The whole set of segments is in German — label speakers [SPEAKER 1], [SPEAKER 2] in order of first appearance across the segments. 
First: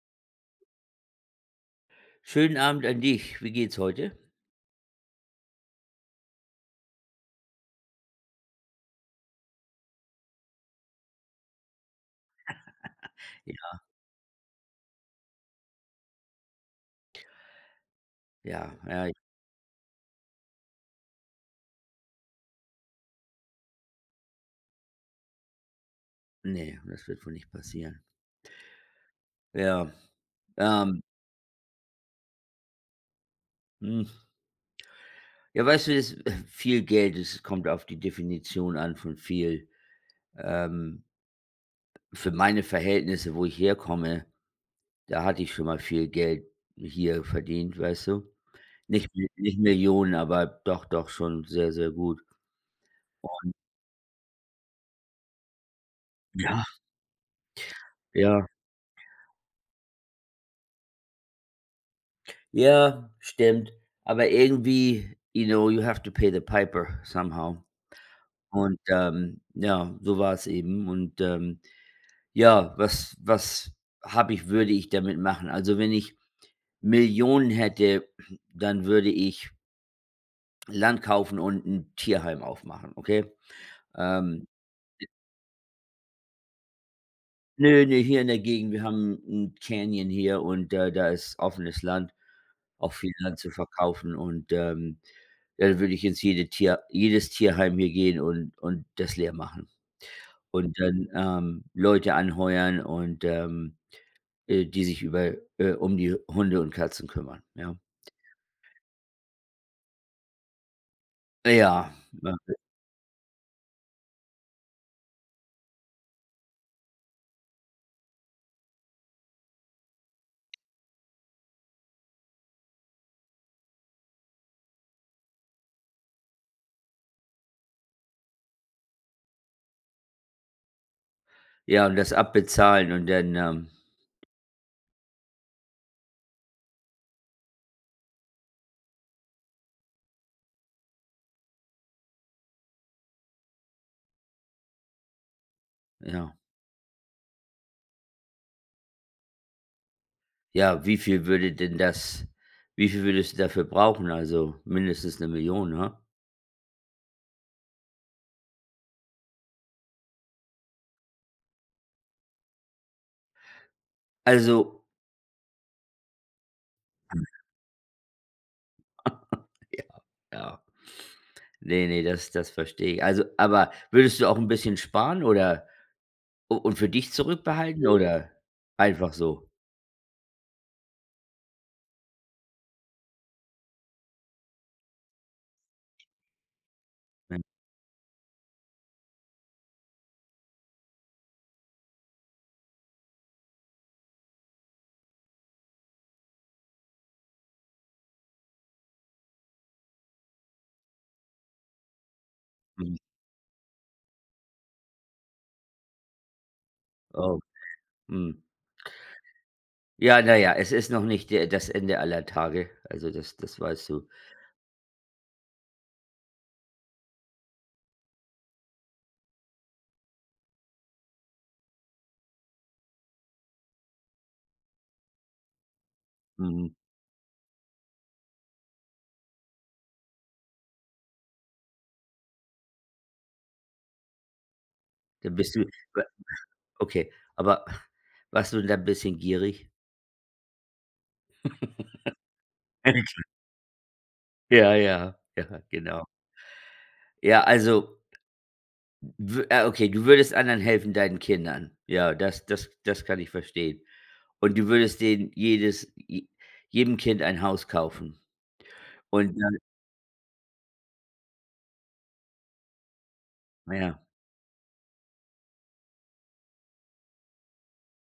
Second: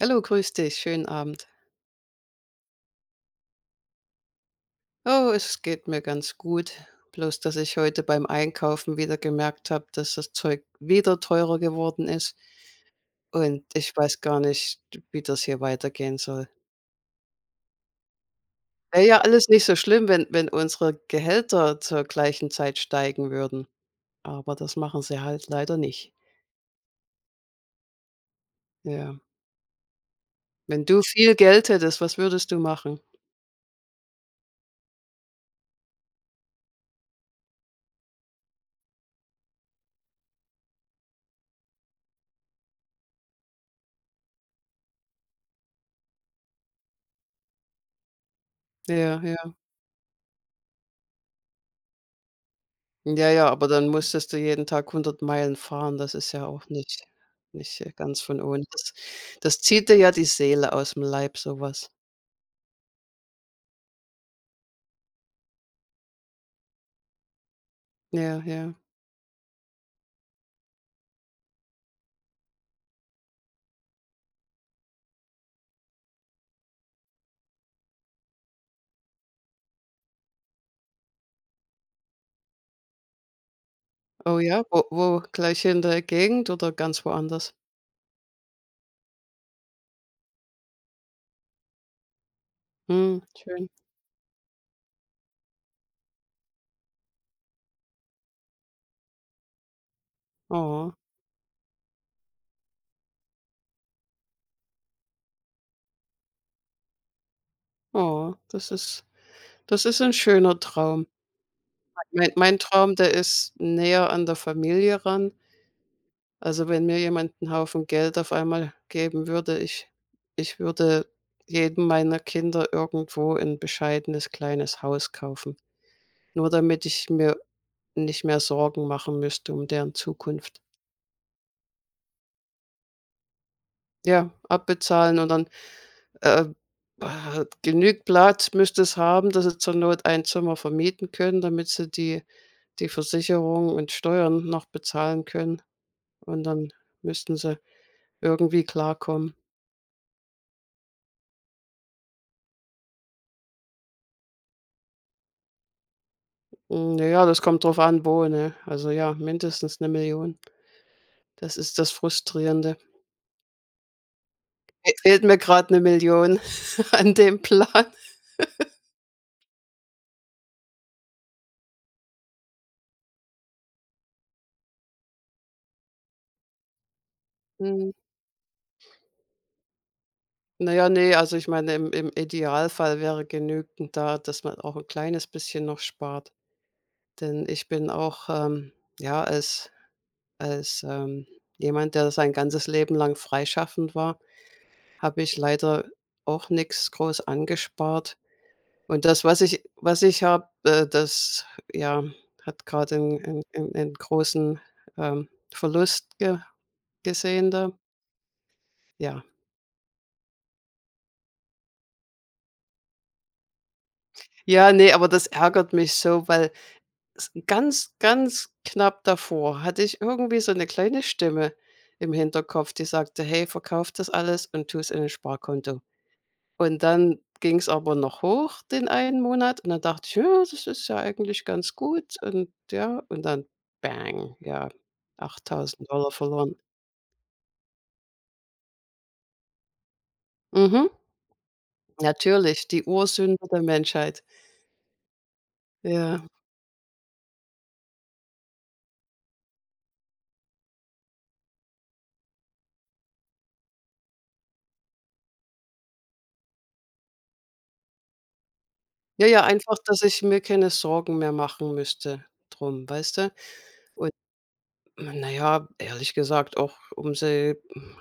[SPEAKER 1] Hallo, grüß dich, schönen Abend.
[SPEAKER 2] Schönen Abend an dich. Wie geht's heute?
[SPEAKER 1] Oh, es geht mir ganz gut. Bloß, dass ich heute beim Einkaufen wieder gemerkt habe, dass das Zeug wieder teurer geworden ist und
[SPEAKER 2] Ja,
[SPEAKER 1] ich weiß gar nicht, wie das hier weitergehen soll.
[SPEAKER 2] ja,
[SPEAKER 1] Wäre
[SPEAKER 2] ja, ich
[SPEAKER 1] ja alles nicht so schlimm, wenn unsere Gehälter zur gleichen Zeit steigen würden, aber das machen sie halt leider nicht.
[SPEAKER 2] ne, das wird wohl nicht passieren.
[SPEAKER 1] Ja.
[SPEAKER 2] Ja,
[SPEAKER 1] Wenn
[SPEAKER 2] ähm,
[SPEAKER 1] du viel Geld hättest, was würdest du machen?
[SPEAKER 2] hm, ja, weißt du, das viel Geld, es kommt auf die Definition an von viel. Ähm, für meine Verhältnisse, wo ich herkomme, da hatte ich schon mal viel Geld hier verdient, weißt du? Nicht
[SPEAKER 1] Ja, ja.
[SPEAKER 2] nicht Millionen, aber doch, doch schon sehr, sehr gut.
[SPEAKER 1] Ja, ja, aber dann musstest du jeden Tag 100 Meilen fahren. Das ist ja
[SPEAKER 2] Ja,
[SPEAKER 1] auch nicht ganz von
[SPEAKER 2] ja.
[SPEAKER 1] ohne. Das zieht dir ja die Seele aus dem Leib, sowas.
[SPEAKER 2] Ja, stimmt. Aber irgendwie, you know, you have to pay the piper somehow.
[SPEAKER 1] Ja, ja.
[SPEAKER 2] Und, ja, so war es eben und, ja, was habe ich würde ich damit machen? Also, wenn ich Millionen hätte, dann würde ich Land kaufen und ein Tierheim aufmachen, okay?
[SPEAKER 1] Oh
[SPEAKER 2] Ähm,
[SPEAKER 1] ja, wo gleich hier in der Gegend oder ganz woanders?
[SPEAKER 2] ne, ne, hier in der Gegend, wir haben ein Canyon hier und, da ist offenes Land, auch viel
[SPEAKER 1] Hm,
[SPEAKER 2] Land zu
[SPEAKER 1] schön.
[SPEAKER 2] verkaufen und, ja, dann würde ich ins jede Tier jedes Tierheim hier gehen und das leer machen und
[SPEAKER 1] Oh,
[SPEAKER 2] dann, Leute anheuern und, die sich über um die Hunde und Katzen kümmern, ja.
[SPEAKER 1] oh, das ist ein schöner Traum.
[SPEAKER 2] Ja,
[SPEAKER 1] Mein
[SPEAKER 2] ne?
[SPEAKER 1] mein Traum, der ist näher an der Familie ran. Also, wenn mir jemand 'n Haufen Geld auf einmal geben würde, ich würde jedem meiner Kinder irgendwo ein bescheidenes kleines Haus kaufen, nur damit ich mir nicht mehr Sorgen machen müsste um deren Zukunft.
[SPEAKER 2] Ja, und das abbezahlen und dann,
[SPEAKER 1] Ja, abbezahlen und dann, äh, genügend Platz müsste es haben, dass sie zur Not ein Zimmer vermieten können, damit sie die Versicherung und Steuern noch bezahlen können
[SPEAKER 2] ja.
[SPEAKER 1] und dann müssten sie irgendwie klarkommen.
[SPEAKER 2] Ja, wie viel würdest du dafür brauchen? Also, mindestens 1.000.000, ne?
[SPEAKER 1] Hm, na ja, das kommt drauf an, wo, ne? Also, ja, mindestens 'ne Million. Das ist das Frustrierende.
[SPEAKER 2] Also
[SPEAKER 1] Fe fehlt mir grad 'ne Million an dem Plan.
[SPEAKER 2] ja. Nee, nee, das verstehe ich. Also aber würdest du auch ein bisschen sparen oder u und für dich zurückbehalten
[SPEAKER 1] Mhm.
[SPEAKER 2] oder einfach so?
[SPEAKER 1] Na ja, ne, also ich meine, im Idealfall wäre genügend da, dass man auch 'n kleines bisschen noch spart.
[SPEAKER 2] Ja,
[SPEAKER 1] Denn ich bin auch, ja, als als, ähm, jemand, der sein ganzes Leben lang freischaffend war, habe ich leider auch nix groß angespart. Und das, was ich habe, das, ja, hat gerade
[SPEAKER 2] mhm.
[SPEAKER 1] einen 'n 'n großen, ähm, Verlust ge
[SPEAKER 2] Oh,
[SPEAKER 1] gesehen da.
[SPEAKER 2] mhm.
[SPEAKER 1] Ja.
[SPEAKER 2] Ja, na ja, es ist noch nicht der das Ende aller Tage, also das weißt du.
[SPEAKER 1] Ja, ne, aber das ärgert mich so, weil s ganz, ganz knapp davor hatte ich irgendwie so eine kleine Stimme im Hinterkopf, die sagte: „Hey, verkauf das alles und tu es in ein Sparkonto.“
[SPEAKER 2] Mhm.
[SPEAKER 1] Und dann ging es aber noch hoch den einen Monat und dann dachte ich: „Ja, das ist ja eigentlich ganz gut“, und ja, und dann bang, ja,
[SPEAKER 2] Dann bist du
[SPEAKER 1] 8.000 Dollar verloren.
[SPEAKER 2] okay, aber warst du da 'n bisschen gierig?
[SPEAKER 1] Mhm, natürlich, die Ursünde der Menschheit.
[SPEAKER 2] Ja, ja, ja, genau.
[SPEAKER 1] Ja.
[SPEAKER 2] Ja, also, okay, du würdest anderen helfen, deinen Kindern. Ja, das kann ich verstehen. Und du würdest denen jedes je jedem Kind ein Haus kaufen.
[SPEAKER 1] Ja,
[SPEAKER 2] Und
[SPEAKER 1] ja,
[SPEAKER 2] dann.
[SPEAKER 1] einfach, dass ich mir keine Sorgen mehr machen müsste drum, weißt du?
[SPEAKER 2] Ja,
[SPEAKER 1] Und na ja, ehrlich gesagt auch, um sie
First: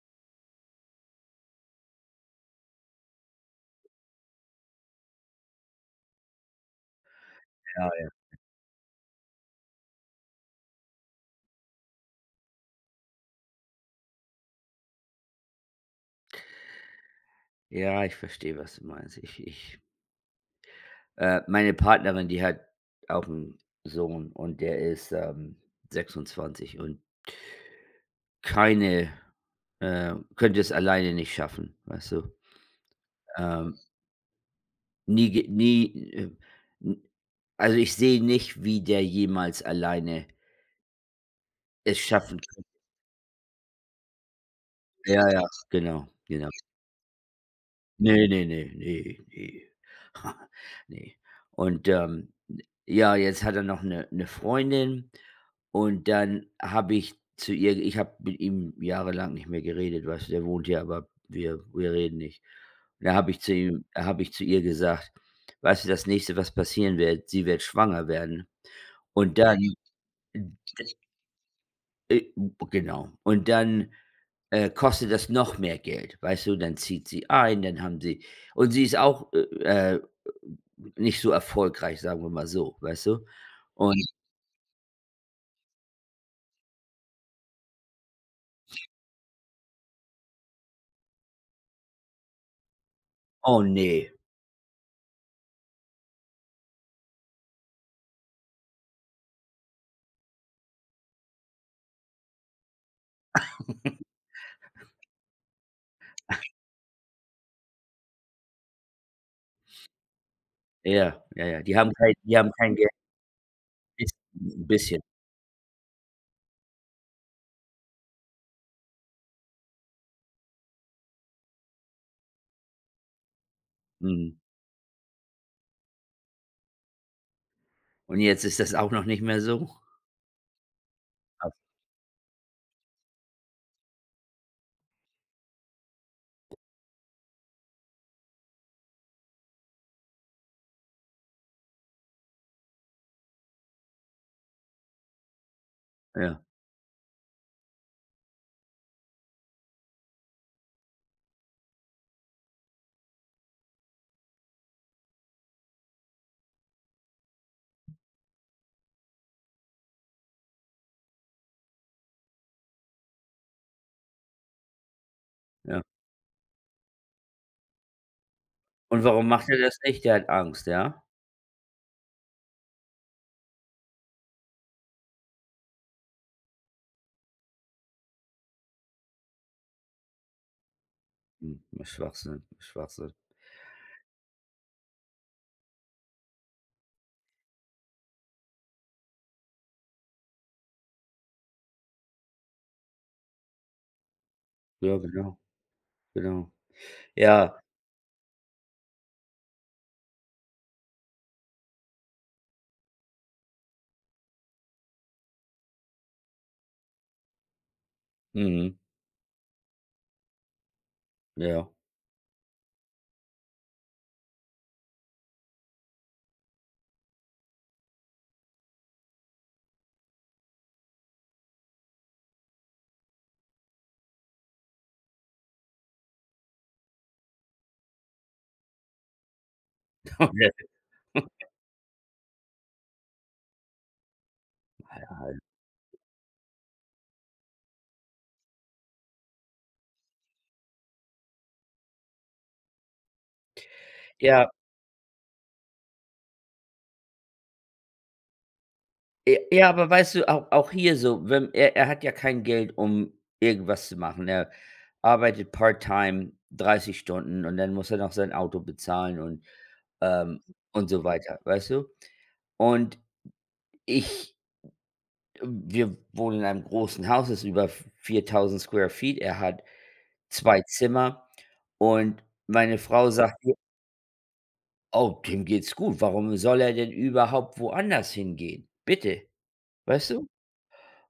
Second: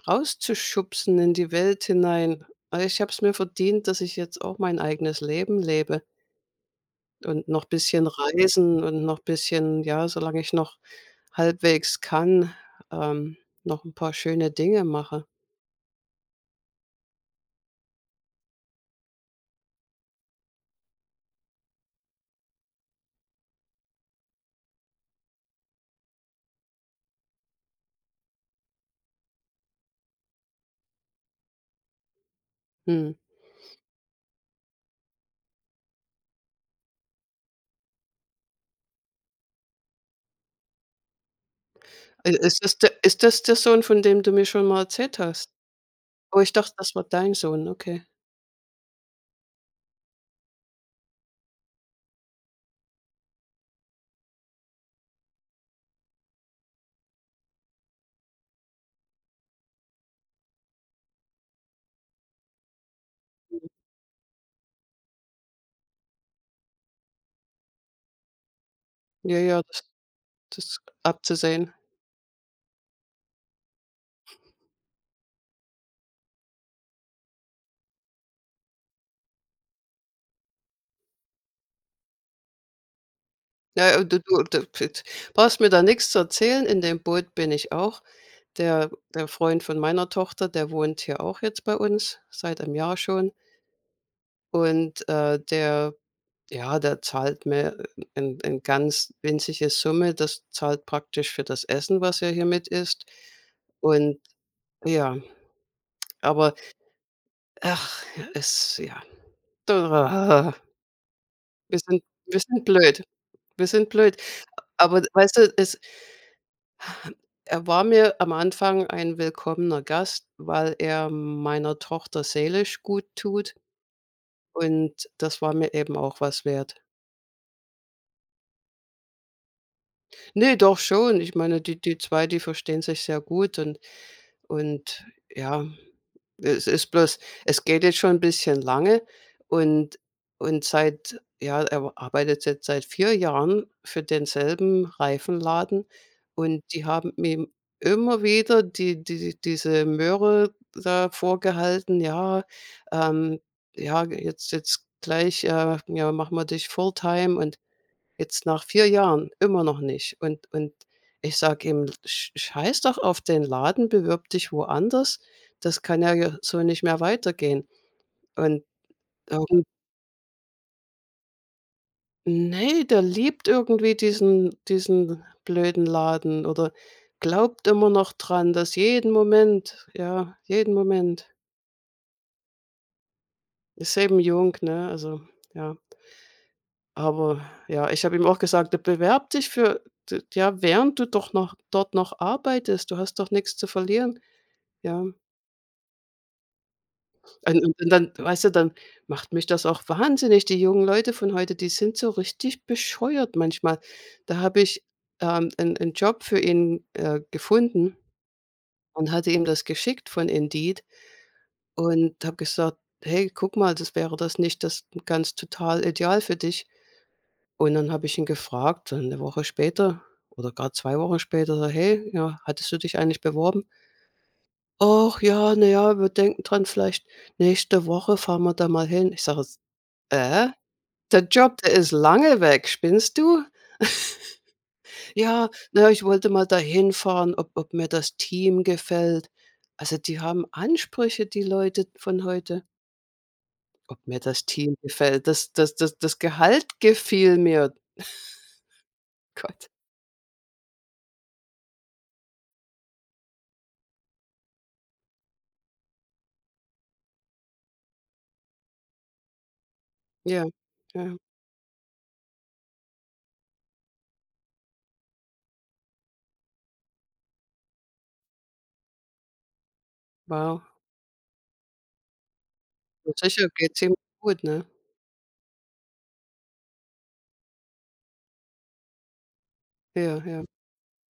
[SPEAKER 1] rauszuschubsen in die Welt hinein. Weil ich habe es mir verdient, dass ich jetzt auch mein eigenes Leben lebe. Und noch bisschen
[SPEAKER 2] ja,
[SPEAKER 1] reisen und noch bisschen ja, solange ich noch halbwegs kann, ähm, noch 'n paar schöne Dinge mache.
[SPEAKER 2] ja, ich verstehe, was du meinst. Ich ich Meine Partnerin, die hat auch 'n Sohn und der ist, 26 und keine könnte es alleine nicht schaffen, weißt du?
[SPEAKER 1] Mhm.
[SPEAKER 2] Ähm, Nie, äh, n also, ich sehe nicht, wie der jemals alleine es
[SPEAKER 1] I
[SPEAKER 2] schaffen
[SPEAKER 1] ist
[SPEAKER 2] könnte.
[SPEAKER 1] das de Ist das der Sohn, von dem du mir schon mal erzählt
[SPEAKER 2] Ja, ja,
[SPEAKER 1] hast?
[SPEAKER 2] genau,
[SPEAKER 1] Oh,
[SPEAKER 2] genau.
[SPEAKER 1] ich dachte, das war dein Sohn, okay.
[SPEAKER 2] Ne, ne, ne, ne, ne. Ne. Und, ja, jetzt hat er noch eine 'ne 'ne Freundin und dann habe ich zu ihr ich habe mit ihm jahrelang nicht mehr geredet, weißt du, der wohnt hier, aber wir reden nicht. Da habe ich zu ihr gesagt: „Weißt du, das Nächste, was passieren wird, sie wird schwanger werden." Und
[SPEAKER 1] Ja,
[SPEAKER 2] dann,
[SPEAKER 1] ja, das ist abzusehen.
[SPEAKER 2] äh, genau. Und dann kostet das noch mehr Geld, weißt du? Dann zieht sie ein, dann haben sie und sie ist auch, äh, nicht so erfolgreich, sagen wir mal so, weißt du?
[SPEAKER 1] Ja,
[SPEAKER 2] Und
[SPEAKER 1] ja, du du du fit brauchst mir da nix zu erzählen, in dem Boot bin ich auch. Der Freund von meiner Tochter, der wohnt hier auch jetzt bei uns, seit 'nem Jahr schon.
[SPEAKER 2] oh nee,
[SPEAKER 1] Und, der, ja, der zahlt mir eine 'n ganz winzige Summe. Das zahlt praktisch für das Essen, was er hier mit isst. Und ja, aber ach, es ja. da-
[SPEAKER 2] ja, ja, ja, die
[SPEAKER 1] Wir
[SPEAKER 2] haben
[SPEAKER 1] sind
[SPEAKER 2] kein die
[SPEAKER 1] wir
[SPEAKER 2] haben
[SPEAKER 1] sind
[SPEAKER 2] kein Geld,
[SPEAKER 1] blöd. Wir sind blöd.
[SPEAKER 2] ein bisschen.
[SPEAKER 1] Aber weißt du, es er war mir am Anfang ein willkommener Gast, weil er meiner Tochter seelisch gut tut,
[SPEAKER 2] Mhm.
[SPEAKER 1] und das war mir eben auch was wert.
[SPEAKER 2] Und jetzt ist das auch noch nicht mehr so?
[SPEAKER 1] Ne, doch schon. Ich
[SPEAKER 2] Krass,
[SPEAKER 1] meine, die 2, die verstehen sich sehr gut. Und ja, es ist bloß, es geht jetzt schon ein bisschen lange und seit ja, er arbeitet jetzt seit 4 Jahren für denselben Reifenladen
[SPEAKER 2] ja,
[SPEAKER 1] und die haben mir immer wieder diese Möhre da vorgehalten: „Ja, ähm, ja, jetzt gleich, ja, machen wir dich Fulltime.“ Und jetzt nach 4 Jahren immer noch nicht. Und ich sage ihm: „Sch scheiß doch auf den Laden, bewirb dich woanders. Das
[SPEAKER 2] ja.
[SPEAKER 1] kann ja ja so nicht mehr weitergehen.“ Und
[SPEAKER 2] Und warum macht er
[SPEAKER 1] irgend
[SPEAKER 2] das nicht? Der hat Angst, ja?
[SPEAKER 1] ne, der liebt irgendwie diesen blöden Laden oder glaubt immer noch dran, dass jeden Moment, ja, jeden Moment.
[SPEAKER 2] Hm, Schwachsinn, Schwachsinn.
[SPEAKER 1] Ist eben jung, ne? Also, ja. Aber ja, ich habe ihm auch gesagt: „Du bewerb dich für d ja, während du doch noch dort noch arbeitest. Du hast doch nichts zu verlieren.“
[SPEAKER 2] Ja,
[SPEAKER 1] Ja.
[SPEAKER 2] genau, genau. Ja,
[SPEAKER 1] Und dann weißt du, dann macht mich das auch wahnsinnig. Die jungen Leute von heute, die sind so richtig bescheuert manchmal. Da habe ich, 'n Job für ihn, gefunden
[SPEAKER 2] mhm,
[SPEAKER 1] und hatte ihm das geschickt von Indeed
[SPEAKER 2] ja.
[SPEAKER 1] und habe gesagt: „Hey, guck mal, das wäre das, nicht das ganz total ideal für dich?“ Und dann habe ich ihn gefragt, dann 'ne Woche später oder gerade 2 Wochen später so: „Hey, ja, hattest du dich eigentlich beworben?“ „Ach ja, na ja, wir denken dran, vielleicht nächste Woche fahren wir da mal hin.“ Ich sage: Äh, „Der Job, der ist lange weg, spinnst du?“ „Ja, na ja, ich wollte mal da hinfahren, ob mir das Team gefällt.“ Also, die haben Ansprüche, die Leute von heute. Ob mir das
[SPEAKER 2] Ja.
[SPEAKER 1] Team gefällt, das Gehalt gefiel mir.
[SPEAKER 2] J
[SPEAKER 1] Gott.
[SPEAKER 2] ja, aber weißt du, auch hier so, wenn er er hat ja kein Geld, um irgendwas zu machen. Er arbeitet part-time 30 Stunden und dann muss er noch sein Auto bezahlen und, ähm
[SPEAKER 1] Ja,
[SPEAKER 2] und so
[SPEAKER 1] ja,
[SPEAKER 2] weiter, weißt du? Und ich Wir wohnen in einem großen Haus, das ist über 4.000 Square Feet. Er hat
[SPEAKER 1] wow.
[SPEAKER 2] 2 Zimmer und meine Frau
[SPEAKER 1] Ja,
[SPEAKER 2] sagt
[SPEAKER 1] sicher,
[SPEAKER 2] mir:
[SPEAKER 1] geht's ihm gut, ne?
[SPEAKER 2] „Oh, dem geht's gut. Warum soll er denn überhaupt woanders hingehen? Bitte." Weißt
[SPEAKER 1] Ja,
[SPEAKER 2] du?
[SPEAKER 1] ja.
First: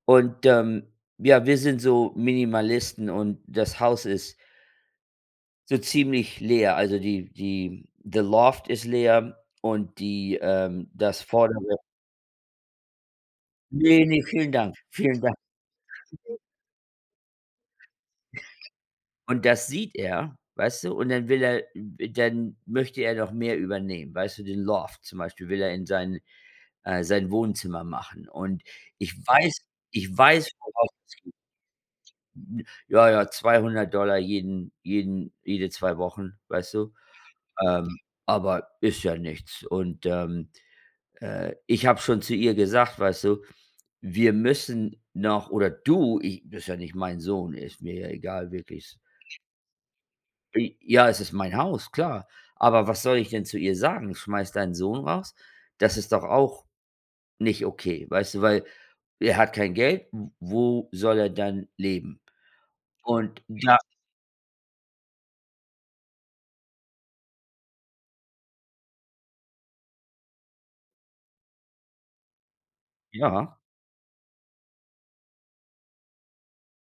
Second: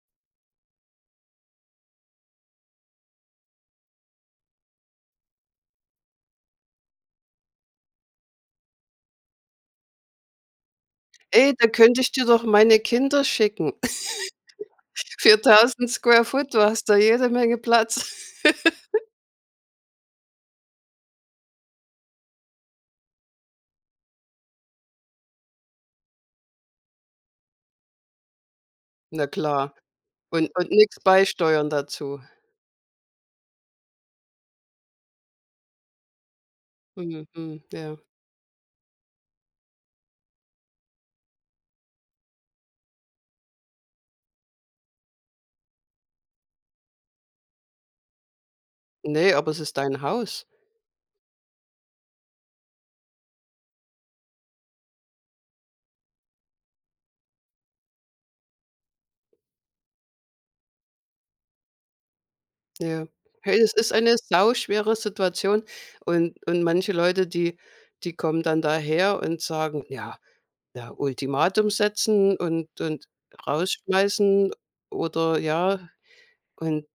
[SPEAKER 2] Und, ja, wir sind so Minimalisten und das Haus ist so ziemlich leer. Also, die the Loft ist leer und das
[SPEAKER 1] Ey, da
[SPEAKER 2] vordere.
[SPEAKER 1] könnte ich dir doch meine Kinder schicken.
[SPEAKER 2] Nee, ne, vielen Dank, vielen Dank.
[SPEAKER 1] 4.000 Square Foot, du hast da jede Menge Platz.
[SPEAKER 2] Und das sieht er, weißt du? Und dann will er dann möchte er noch mehr übernehmen, weißt du? Den Loft zum Beispiel will er in sein Wohnzimmer machen. Und ich
[SPEAKER 1] Na
[SPEAKER 2] weiß
[SPEAKER 1] klar.
[SPEAKER 2] ich weiß
[SPEAKER 1] Und
[SPEAKER 2] voraus,
[SPEAKER 1] nichts beisteuern dazu.
[SPEAKER 2] ja, ja, $200 jede 2 Wochen, weißt du?
[SPEAKER 1] Mhm, mhm, ja.
[SPEAKER 2] Ähm, aber ist ja nichts. Und, ich habe schon zu ihr gesagt, weißt du, wir müssen noch oder du, ich das ist ja nicht mein Sohn, ist mir ja egal, wirklich.
[SPEAKER 1] Ne, aber es ist dein Haus.
[SPEAKER 2] I Ja, es ist mein Haus, klar. Aber was soll ich denn zu ihr sagen? Schmeiß deinen Sohn raus? Das ist doch auch nicht okay, weißt du, weil er hat kein Geld, wo soll er dann leben?
[SPEAKER 1] Ja.
[SPEAKER 2] Und
[SPEAKER 1] Hey, es
[SPEAKER 2] da
[SPEAKER 1] ist eine sauschwere Situation, und manche Leute, die, die kommen dann daher und sagen: „Ja, ja, Ultimatum setzen und
[SPEAKER 2] ja.
[SPEAKER 1] rausschmeißen oder ja.“ Und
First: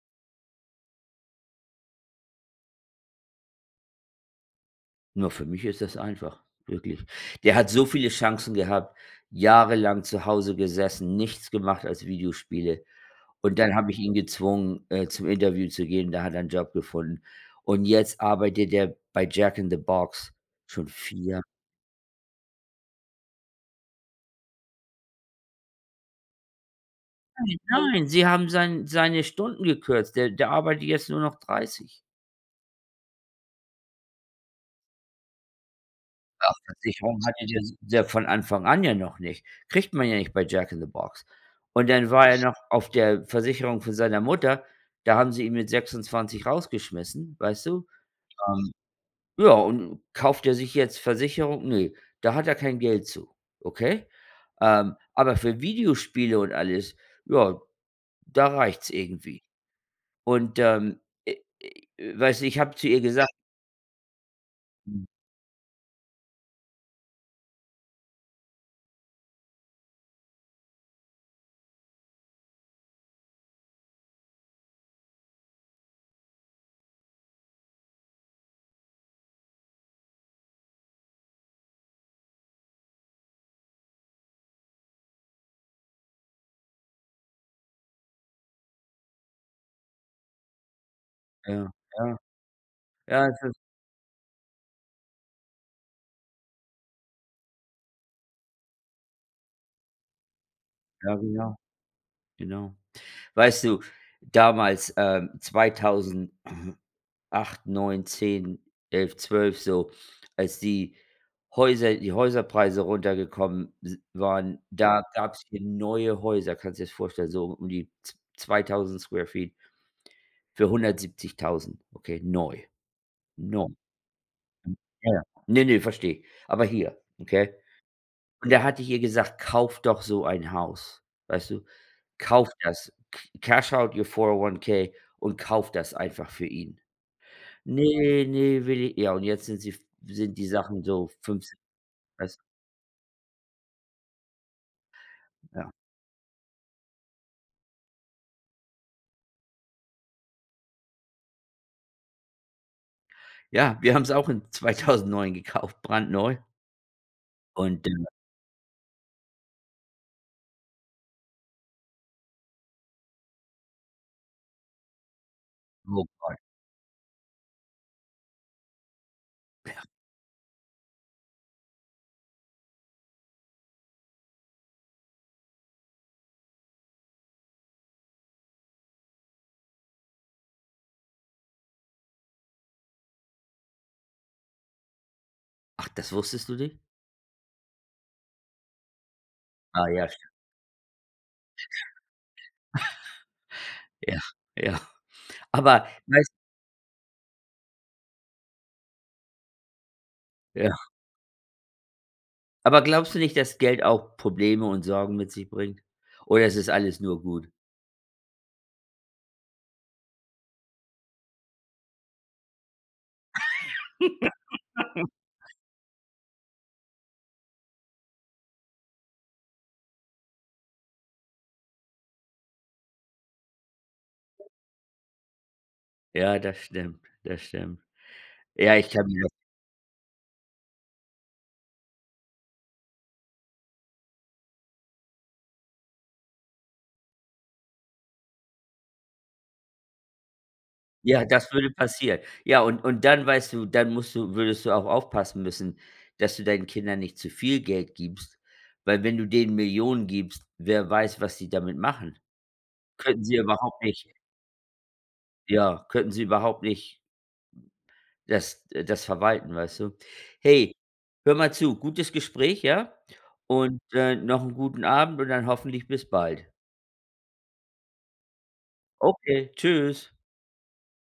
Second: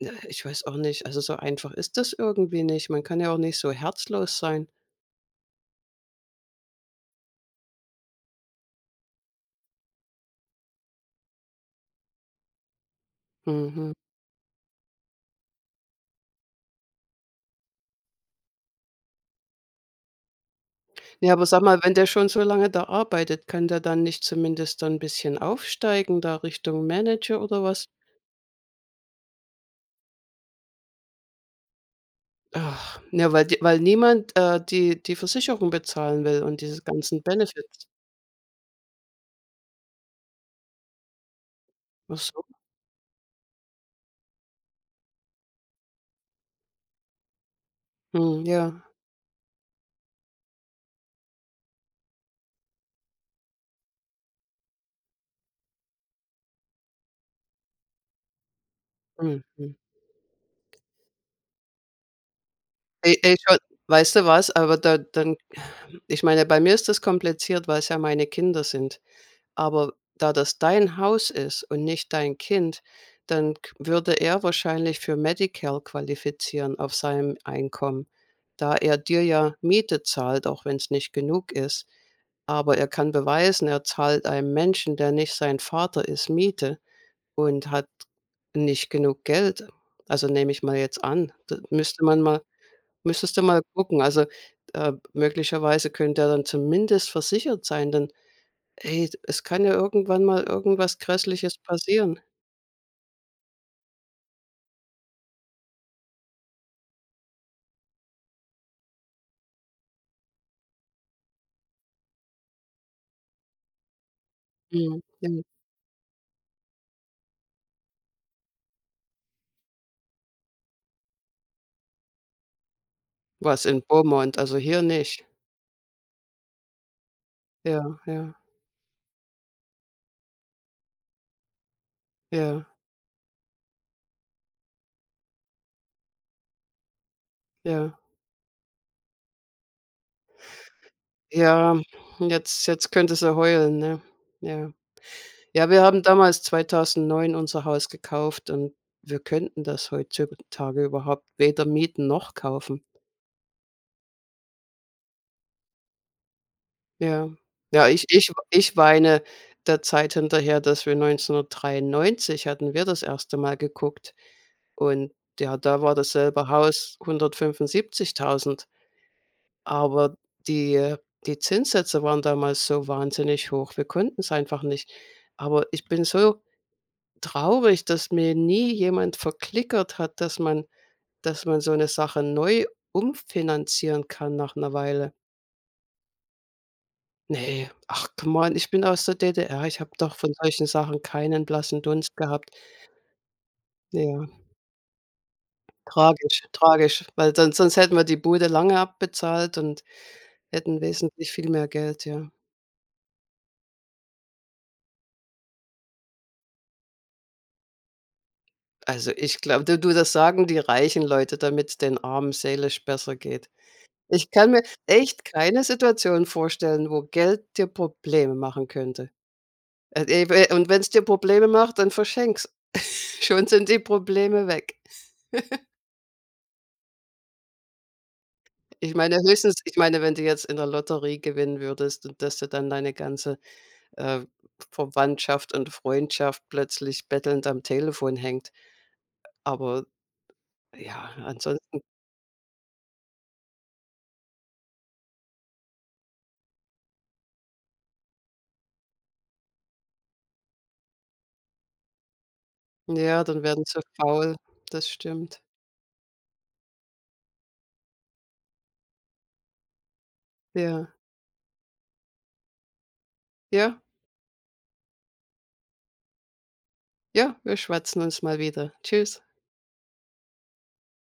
[SPEAKER 1] ja, ich weiß auch nicht, also, so einfach ist das irgendwie nicht. Man kann ja auch nicht so herzlos sein.
[SPEAKER 2] Nur für mich ist das einfach, wirklich. Der hat so viele Chancen gehabt, jahrelang zu Hause gesessen, nichts gemacht als Videospiele. Und dann habe
[SPEAKER 1] Mhm.
[SPEAKER 2] ich ihn gezwungen, zum Interview zu gehen, da hat er einen Job gefunden. Und jetzt arbeitet er bei Jack in the Box schon
[SPEAKER 1] Ne,
[SPEAKER 2] 4.
[SPEAKER 1] aber sag mal, wenn der schon so lange da arbeitet, kann der dann nicht zumindest dann 'n bisschen aufsteigen da Richtung Manager
[SPEAKER 2] Nein,
[SPEAKER 1] oder was?
[SPEAKER 2] nein, sie haben seine Stunden gekürzt. Der arbeitet jetzt nur noch 30.
[SPEAKER 1] Ach ja, weil die weil niemand, die Versicherung bezahlen will
[SPEAKER 2] Ach,
[SPEAKER 1] und diese
[SPEAKER 2] Versicherung
[SPEAKER 1] ganzen
[SPEAKER 2] hatte der s
[SPEAKER 1] Benefits.
[SPEAKER 2] ja von Anfang an ja noch nicht. Kriegt man ja nicht bei Jack in the Box. Und dann
[SPEAKER 1] Ach
[SPEAKER 2] war er
[SPEAKER 1] so.
[SPEAKER 2] noch auf der Versicherung von seiner Mutter, da haben sie ihn mit 26 rausgeschmissen, weißt du?
[SPEAKER 1] Mhm,
[SPEAKER 2] Ähm,
[SPEAKER 1] ja.
[SPEAKER 2] ja, und kauft er sich jetzt Versicherung? Ne, da hat er kein Geld zu, okay? Aber für Videospiele und alles, ja, da reicht's
[SPEAKER 1] Mhm,
[SPEAKER 2] irgendwie.
[SPEAKER 1] mhm.
[SPEAKER 2] Und, äh, weißt du, ich habe zu ihr gesagt
[SPEAKER 1] Schon, weißt du was? Aber da dann, ich meine, bei mir ist das kompliziert, weil es ja meine Kinder sind. Aber da das dein Haus ist und nicht dein Kind, dann k würde er wahrscheinlich für Medicare qualifizieren auf seinem Einkommen, da er dir ja Miete zahlt, auch wenn es nicht genug ist. Aber er kann beweisen, er zahlt einem Menschen, der nicht sein Vater ist, Miete und hat nicht genug Geld. Also, nehme ich mal jetzt an. D
[SPEAKER 2] ja,
[SPEAKER 1] müsste
[SPEAKER 2] ja,
[SPEAKER 1] man mal
[SPEAKER 2] ja,
[SPEAKER 1] müsstest du
[SPEAKER 2] es ist
[SPEAKER 1] mal gucken. Also, möglicherweise könnte er dann zumindest versichert sein, denn, ey, es kann ja irgendwann mal irgendwas
[SPEAKER 2] ja, genau,
[SPEAKER 1] Grässliches passieren.
[SPEAKER 2] genau. Weißt du, damals, 2008, 9, 10, 11, 12 so, als die Häuserpreise runtergekommen s waren,
[SPEAKER 1] Mhm,
[SPEAKER 2] da
[SPEAKER 1] ja.
[SPEAKER 2] gab es hier neue Häuser, kannst du dir das vorstellen, so um die z 2.000 Square Feet für 170.000, okay, neu,
[SPEAKER 1] Was,
[SPEAKER 2] neu.
[SPEAKER 1] in Beaumont, also hier
[SPEAKER 2] Ja, ja.
[SPEAKER 1] nicht.
[SPEAKER 2] Ne, ne, verstehe. Aber hier, okay?
[SPEAKER 1] Ja, ja,
[SPEAKER 2] Und da hatte ich ihr gesagt: „Kauf doch so ein Haus", weißt du? Kauf
[SPEAKER 1] ja,
[SPEAKER 2] das. C Cash out your 401 K und kauf das einfach für ihn.
[SPEAKER 1] ja.
[SPEAKER 2] Nee, nee, will i ja, und jetzt sind sie f sind die Sachen so 15,
[SPEAKER 1] Ja,
[SPEAKER 2] weißt
[SPEAKER 1] jetzt könnte sie heulen, ne? Ja. Ja,
[SPEAKER 2] ja.
[SPEAKER 1] wir haben damals 2009 unser Haus gekauft und wir könnten das heutzutage überhaupt weder mieten noch kaufen.
[SPEAKER 2] Ja, wir haben's auch in 2009 gekauft, brandneu.
[SPEAKER 1] Ja.
[SPEAKER 2] Und,
[SPEAKER 1] Ja, ich weine der Zeit hinterher, dass wir 1993 hatten wir das erste Mal geguckt und ja, da war
[SPEAKER 2] oh
[SPEAKER 1] dasselbe Haus 175.000, aber die die Zinssätze waren damals so wahnsinnig hoch. Wir konnten es einfach nicht. Aber ich bin so traurig, dass mir nie jemand verklickert hat, dass man so 'ne Sache neu umfinanzieren kann nach 'ner Weile.
[SPEAKER 2] ach, das wusstest du nicht?
[SPEAKER 1] Ne, ach come on, ich bin aus der DDR, ich
[SPEAKER 2] Ah
[SPEAKER 1] habe
[SPEAKER 2] ja,
[SPEAKER 1] doch von
[SPEAKER 2] st
[SPEAKER 1] solchen Sachen keinen blassen Dunst gehabt.
[SPEAKER 2] ja,
[SPEAKER 1] Ja,
[SPEAKER 2] ja. Aber weißt
[SPEAKER 1] tragisch, tragisch, weil sonst hätten wir die Bude lange abbezahlt und
[SPEAKER 2] ja.
[SPEAKER 1] hätten wesentlich viel mehr Geld, ja.
[SPEAKER 2] Aber glaubst du nicht, dass Geld auch Probleme und Sorgen mit sich bringt? Oder es ist alles nur gut?
[SPEAKER 1] Also, ich glaube, das sagen die reichen Leute, damit's den Armen seelisch besser geht. Ich kann mir echt keine Situation vorstellen, wo Geld dir Probleme machen könnte. E we Und wenn's dir Probleme macht, dann verschenk's. Schon sind die Probleme weg.
[SPEAKER 2] Ja, das stimmt, das stimmt. Ja, ich kann mir.
[SPEAKER 1] Ich meine, wenn du jetzt in der Lotterie gewinnen würdest und dass du dann deine ganze, äh, Verwandtschaft und Freundschaft plötzlich bettelnd am Telefon hängt. Aber ja,
[SPEAKER 2] Ja, das würde
[SPEAKER 1] ansonsten,
[SPEAKER 2] passieren. Ja, und dann weißt du, dann musst du würdest du auch aufpassen müssen, dass du deinen Kindern nicht zu viel Geld gibst, weil wenn du denen Millionen gibst, wer weiß, was die damit machen.
[SPEAKER 1] ja,
[SPEAKER 2] Könnten sie
[SPEAKER 1] dann werden sie
[SPEAKER 2] überhaupt nicht
[SPEAKER 1] faul. Das stimmt.
[SPEAKER 2] Ja, könnten sie überhaupt nicht das verwalten, weißt du? Hey,
[SPEAKER 1] Ja,
[SPEAKER 2] hör mal zu, gutes Gespräch, ja?
[SPEAKER 1] ja,
[SPEAKER 2] Und, noch einen guten Abend und dann hoffentlich bis bald.
[SPEAKER 1] ja, wir schwatzen uns mal wieder. Tschüss.
[SPEAKER 2] Okay, tschüss.